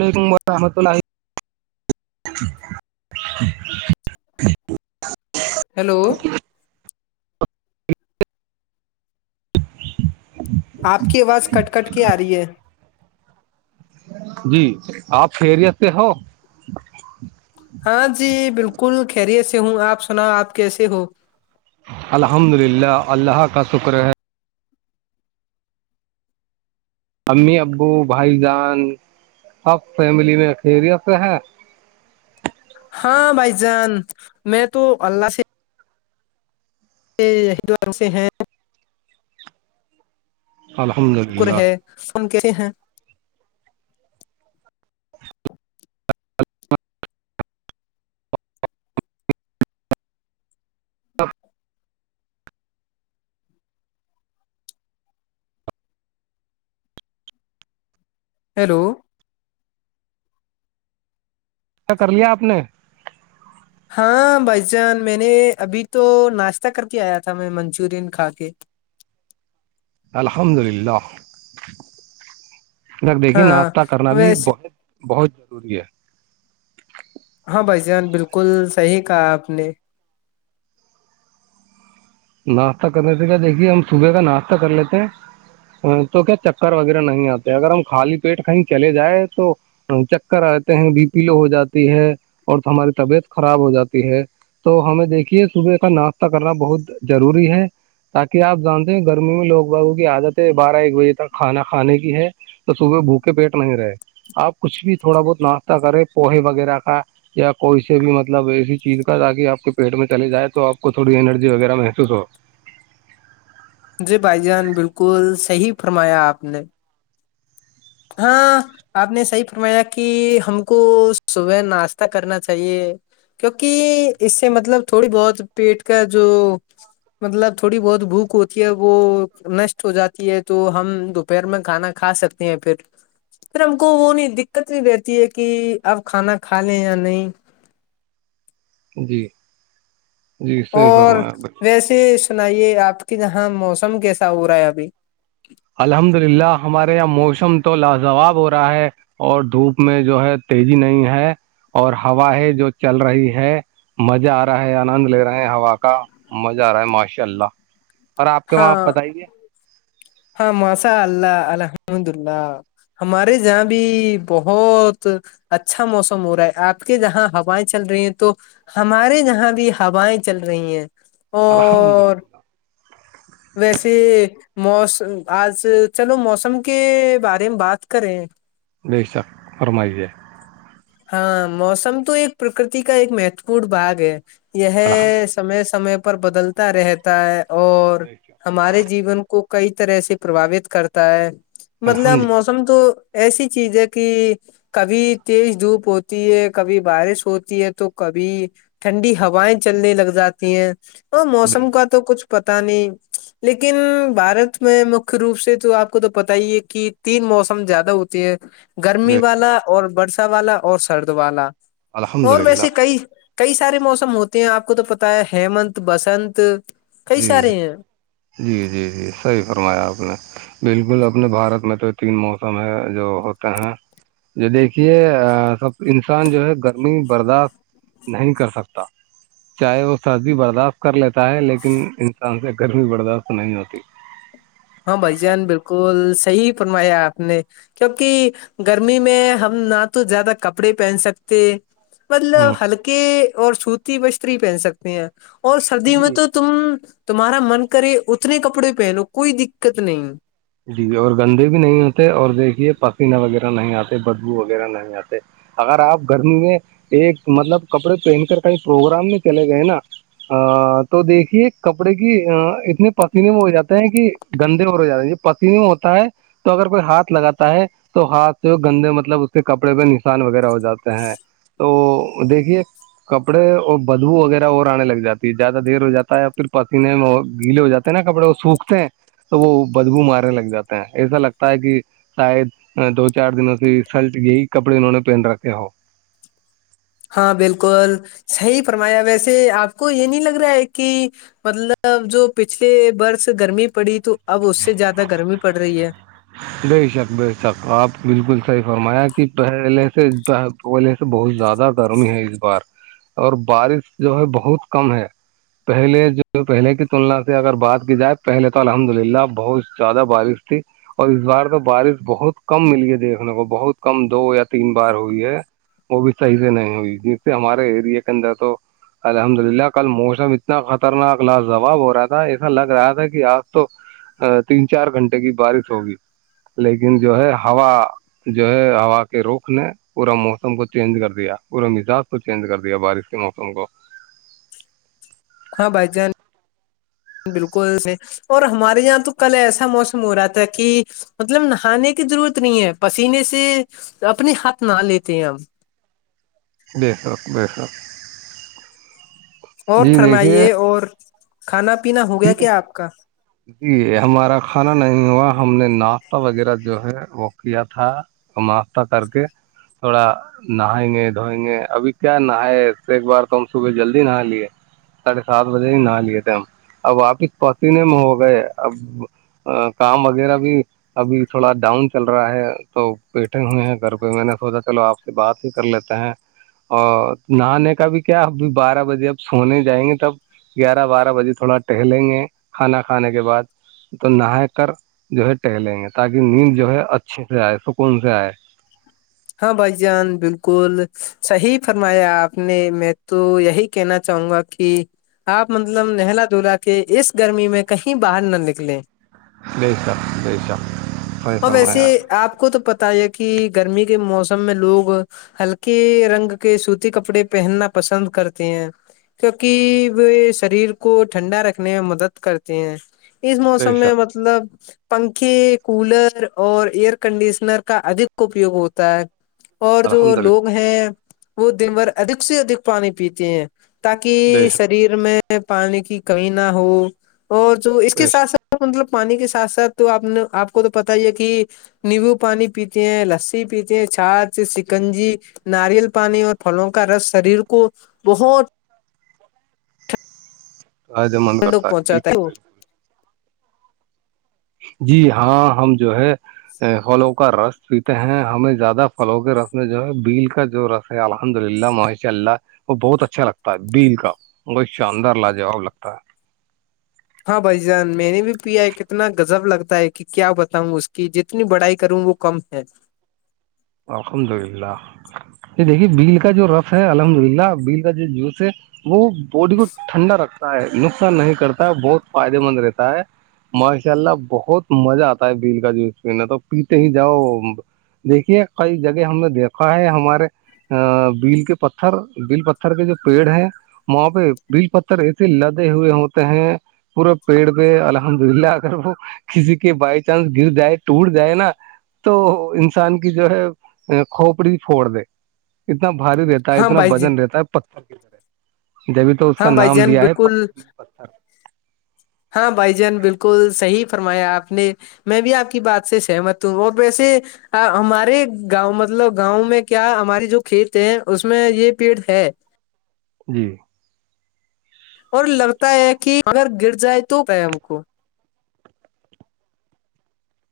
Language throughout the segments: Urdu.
لیکن م آم تو نہی [unintelligible] ہیلو آپ کی آواز کٹ کٹ کے آ رہی ہے جی آپ خیریت سے ہو ہاں جی بالکل خیریت سے ہوں آپ سنا آپ کیسے ہو الحمد للہ اللہ کا شکر ہے امی ابو بھائی جان سب فیملی میں خیریت سے ہیں ہاں بھائی جان میں تو اللہ سے یہ ہد رگ سے ہیں [unintelligible] الحمد للہ شکر ہے سن کی ہیں ہیلو اچھا کر لیا آپ نے ہاں بھائی جان میں نے ابھی تو ناشتہ کر کے آیا تھا میں منچورین کھا کے الحمد للہ ا دیکھیے ہاں ناشتہ کرنا بھی ویسے بہت بہت ضروری ہے ہاں بھائی جان بالکل صحیح کہا آپ نے ناشتہ کرنے تھ کیا دیکھیے ہم صبح کا ناشتہ کر لیتے ہیں تو کیا چکر وغیرہ نہیں آتے اگر ہم خالی پیٹ کہیں چلے جائیں تو چکر آتے ہیں بی پی لو ہو جاتی ہے اور ہماری طبیعت خراب ہو جاتی ہے تو ہمیں دیکھیے صبح کا ناشتہ کرنا بہت ضروری ہے تاکہ آپ جانتے ہیں گرمی میں لوگ باابو کی عادتیں بارہ ایک بجے تک کھانا کھانے کی ہے تو صبح بھوکے پیٹ نہیں رہے آپ کچھ بھی تھوڑا بہت ناشتہ کرے پوہے وغیرہ کا یا کوئی سے بھی مطلب ایسی چیز کا تاکہ آپ کے پیٹ میں چل جائے تو آپ کو تھوڑی انرجی وغیرہ میں [unintelligible] س سو [unintelligible] جی بھائی جان بالکل صحیح فرمایا آپ نے ہاں آپ نے صحیح فرمایا کہ ہم کو صبح ناشتہ کرنا چاہیے کیونکہ اس سے مطلب تھوڑی بہت پیٹ کا جو مطلب تھوڑی بہت بھوک ہوتی ہے وہ نشٹ ہو جاتی ہے تو ہم دوپہر میں کھانا کھا سکتے ہیں پھر پ ہم کو وہ نہیں دقت نہیں رہتی ہے کہ اپ کھانا کھا لیں یا نہیں جی جی صحیح اور فرمایا آپ نے۔ ویسے سنائیے آپ کے جاں موسم کیسا ہو رہا ہے ابھی الحمد للہ ہمارے یہاں موسم تو لاجواب ہو رہا ہے اور دھوپ میں جو ہے تیزی نہیں ہے اور ہوایں جو چل رہی ہے مزہ آ رہا ہے آنند لے رہے ہیں ہوا کا مزہ آ رہا ہے ماشاء اللہ اور آپ کے وہاں ہاں بتائیے ہاں مسا اللہ الحمد اللہ ہمارے جہاں بھی بہت اچھا موسم ہو رہا ہے آپ کے جہاں ہوائیں چل رہی ہیں تو ہمارے یہاں بھی ہوائیں چل رہی ہیں الحمد اور للہ بسی مس آج چلو موسم کے بارے میں بات کریں نہیں سب فمائی ہے ہاں موسم تو ایک پرکرتی کا ایک مہتوپورن باگ ہے الحمد یہ للہ سمے سمے پر بدلتا رہتا ہے اور بے شک، ہمارے جیون کو کئی طرح سے پرباوت کرتا ہے مطلب الحمد للہ موم تو ایسی چیز ہے کہ کبھی تی دھوپ ہوتی ہے کبھی بارش ہوتی ہے تو کبھی ٹھنڈی ہوائیں چلنے لگ جاتی ہیں اور بے موسم کا شک، تو کچھ پتا نہیں لیکن بھارت میں مکھی روپ سے تو آپ کو تو پتا ہی ہے کہ تین موسم زیادہ ہوتی ہے گرمی بے شک، والا اور برسا والا اور سرد والا الحمد اور للہ ویسے کئی کئی سارے موسم ہوتے ہیں آپ کو تو پتا ہے ہیمنت بسنت کئی جی سارے جی ہیں جی جی جی صحیح فرمایا آپ نے بالکل اپنے بھارت میں تو تین موسم ہے جو ہوتے ہیں جو دیکھیے سب انسان جو ہے گرمی برداشت نہیں کر سکتا چاہے وہ سردی برداشت کر لیتا ہے لیکن لیکن انسان سے گرمی برداشت نہیں ہوتی ہاں بھائی جان بالکل صحی فرمایا آپ نے کیونکہ گرمی میں ہم نہ تو زیادہ کپڑے پہن سکتے ہ مطلب ہلکے اور سوتی بشری پہن سکتے ہیں اور سردی میں جی تو تم تمہارا من کرے اتنے کپڑے پہنو کوئی دقت نہیں جی اور گندے بھی نہیں ہوتے اور دیکھیے پفینہ وغیرہ نہیں آتے بدبو وغیرہ نہیں آتے اگر آپ گرمی میں ایک مطلب کپڑے پہن کر کہئی پروگرام میں چلے گئے نا ا تو دیکھیے کپڑے کی اتنے پسینے میں ہو جاتے ہیں کہ گندے اور ہو جاتے ہیں ج پتین ہوتا ہے تو اگر کوئی ہاتھ لگاتا ہے تو ہاتھ سے گندے مطلب اس کے کپڑے پہ نشان وغیرہ ہو جاتے ہیں تو دیکھیے کپڑے اور بدبو وغیرہ اور آنے لگ جاتی ہے زیادہ دیر ہو جات ہےیا پھر پسینے میں گیلے ہو جاتے نا کپڑے وہ سوکھتے ہیں تو وہ بدبو مارنے لگ جاتے ہیں ایسا لگتا ہے کہ شاید دو چار دنوں سے سلٹ یہئی کپڑے انہوں نے پہن رکھے ہو ہاں بالکل صحی فرمایا ویسے آپ کو یہ نہیں لگ رہا ہے کہ مطلب جو پچھلے برس گرمی پڑی تو اب اس سے زیادہ گرمی پڑ رہی ہے بے شک بے شک آپ بالکل صحیح فرمایا کہ پہلے سے پلے سے بہت زیادہ گرمی ہے اس بار اور بارش جو ہے بہت کم ہے پہلے جو پہلے کی تلنا سے اگر بات کی جائے پہلے تو الحمد للہ بہت زیادہ بارش تھی اور اس بار تو بارش بہت کم ملی ہے دیکھنے کو بہت کم دو یا تین بار ہوئی ہے وہ بھی صحیح سے نہیں ہوئی جس سے ہمارے اییریا کے اندر تو الحمد للہ کل موسم اتنا خطرناک لاجواب ہو رہا تھا ایسا لگ رہا تھا کہ آج تو ا تین چار گھنٹے کی بارش ہوگی لیکن جو ہے ہوا جو ہے ہوا کے روخ نے پورا موسم کو چینج کر دیا پورے مزاج چینج کر دیا بارش کے موسم کو دکھاں بائی جان بالکل سے [unintelligible] اور ہمارے یہاں تو کل ایسا موسم ہو رہا تھا کہ مطلب نہانے کی ضرورت نہیں ہے پسینے سے اپنے ہاتھ نہ لیتے ہیں ہم جے حک بے حک [unintelligible] اور فرمائیے اور کھانا پینا ہو گیا جی کیا آپ کا جی ہمارا کھانا نہیں ہوا ہم نے ناشتہ وغیرہ جو ہے وہ کیا تھا تو ہفتہ تر کے تھوڑا [unintelligible] نہائیں گے دھوئیں گے ابھی کیا نہائےس ایک بار تو ہم صبح جلدی نہا لیے ساڑھے سات بجے ہی نہا لیے تھے ہم اب واپس پسینے میں ہو گئے اب کام وغیرہ بھی ابھی تھوڑا ڈاؤن چل رہا ہے تو بیٹھے ہوئے ہیں گھر پہ میں نے سوچا چلو آپ سے بات ہی کر لیتے ہیں اور نہانے کا بھی کیا ابھی بارہ بجے اب سونے جائیں گے تب گیارہ بارہ بجے تھوڑا ٹہلیں گے کھانا کھانے کے بعد تو نہا کر جو ہے ٹہلیں گے تاکہ نیند جو ہے اچھے سے آئے سکون سے آئے ہاں بھائی جان بالکل صحیح فرمایا آپ نے میں تو یہی کہنا چاہوں گا کہ آپ مطلب نہلا دھلا کے اس گرمی میں کہیں باہر نہ نکلیں بے شک بے شک صحیح اور ویسے فرمایا آپ کو تو پتا ہے کہ گرمی کا کے موسم میں لوگ ہلکے رنگ کے سوتی کپڑے پہننا پسند کرتے ہیں کیونکہ وہ شریر کو ٹھنڈا رکھنے میں مدد کرتے ہیں اس بے موسم میں مطب شک مطلب پنکھے کولر اور ایئر کنڈیشنر کا ادھ اپیوگ ہوتا تا ہے اور جو الحمد للہ لوگ ہیں وہ دن بھر ادھک سے ادھک پانی پیتے ہیں تاکہ بے شک شریر میں پانی کی کمی نہ ہو اور جو اس کے بے شک ساتھ ساتھ مطلب پانی کے ساتھ ساتھ تو آپ نے آپ کو تو پتا ہی ہے کہ نیبو پانی پیتی ہیں لسی پیتی چھات سکنجی ناریل پانی اور پھلوں کا رس شریر کو بہت تو ج مند کرتا ٹھنڈک ہے پہنچاتا بالکل [unintelligible] جی ہاں ہم جو ہے پھلوں کا رس پیتے ہیں ہمیں زیادہ پھلوں کے رس میں جو ہے بیل کا جو رس الحمد للہ مش اللہ وہ بہت اچھا لگتا ہے بیل کا [unintelligible] وہ شاندار لاجاب لگتا ہے ہاں بھ جان میں نے بھی پیا کتنا گذب لگتا ہے کہ [unintelligible] کیا بتاؤں اس کی جتنی بڑائی کروں وہ کم ہے الحمد للہ یہ دیکھیے بیل کا جو رف ہے الحمد للہ بیل کا جوس ہے وہ باڈی کو ٹھنڈا رکھتا ہے نقصان نہیں کرتا ہے بہت فائدے مند رہتا ہے ماشاء اللہ بہت مزہ آتا ہے بیل کا جوس پینے تو پیتے ہی جاؤ دیکھیے کئی جگہ ہم نے دیکھا ہے ہمارے ا بیل کے پتھر بل پتھر کے جو پیڑ ہیں وہاں پہ بل پتھر ایسے لدے ہوئے ہوتے ہیں پورے پیڑ پہ الحمد للہ اگر وہ کسی کے بائی چانس گر جائے ٹوٹ جائے نا تو انسان کی جو ہے کھوپڑی پھوڑ دے اتنا بھاری رہتا ہے ہاں اتنا بھائی وزن ج رہتا ہے پتھر کی طرح جبھی تو اس ہاں کا بھائی نام جان دیا ہے بالکل پھر ہاں بھائی جان بالکل صحیح فرمایا آپ نے میں بھی آپ کی بات سے سہمت ہوں اور ویسے ہمارے گاؤں مطلب گاؤں میں کیا ہماری جو کھیت ہے اس میں یہ پیڑ ہے جی اور لگتا ہے کہ اگر گر جائے تو ہم کو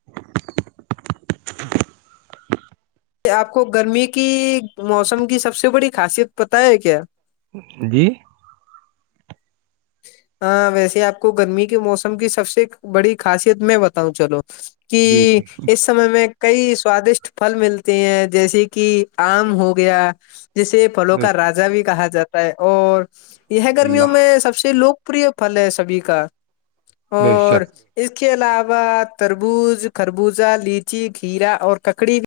[unintelligible] [inaudible] آپ کو گرمی کی موسم کی سب سے بڑی خاصیت پت ہے کیا جی ہاں ویسے آپ کو گرمی کے موسم کی سب سے بڑی خاصیت میں بتاؤں چلو کہ جی جی اس سمے میں کئی سوادشٹ پھل ملتے ہیں جیسے کہ بے آم شک ہو گیا جسے پلوں بے کا شک راجا بھی کہا جاتا ہے اور یہ گرمیوں للہ میں سب سے لوک پہ پھل ہے سبھی کا بے اور شک اس کے علاوہ تربوز خربوزہ لیچی گھیرا اور ککڑی بھی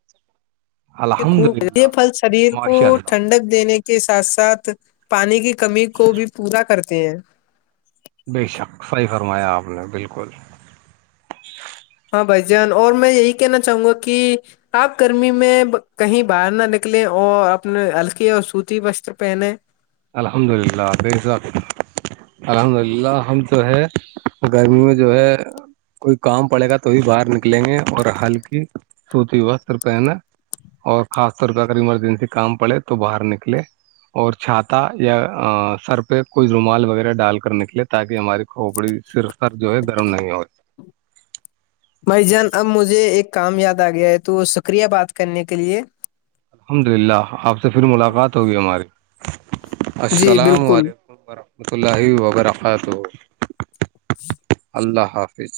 الحمد خوب یہ للہ پھل شریر کو ماشاء اللہ ٹھنڈک دینے کے کے ساتھ ساتھ پانی کی کمی کو بھی پورا کرتے ہیں بے شک صحیح فرمایا آپ نے بالکل ہاں بھ جان اور میں یہی کہنا چاہوں گا کہ آپ گرمی میں کہیں باہر نہ نکلیں اور اپنے ہلکی اور سوتی وستر پہنیں الحمد للہ بزات الحمد للہ ہم جو ہے گرمی میں جو ہے کوئی کام پڑے گا تو بھی باہر نکلیں گے اور ہلکی سوتی ہوا سر پہ نا اور خاص طور پہ اگر ایمرجنسی کام پڑے تو باہر نکلے اور چھات یا سر پہ کوئی رومال وغیرہ ڈال کر نکلے تاکہ ہماری کھوپڑی صرف خر جو ہوئے گرم نہیں ہوئے بھائی جان اب مجھے ایک کام یاد آ گیا ہے تو شکریہ بات کرنے کے لیے الحمد للہ آپ سے پھر ملاقات ہوگی ہماری جی السلام بالکل علیکم و رحمۃ اللہ وبرکہ جی اللہ حافظ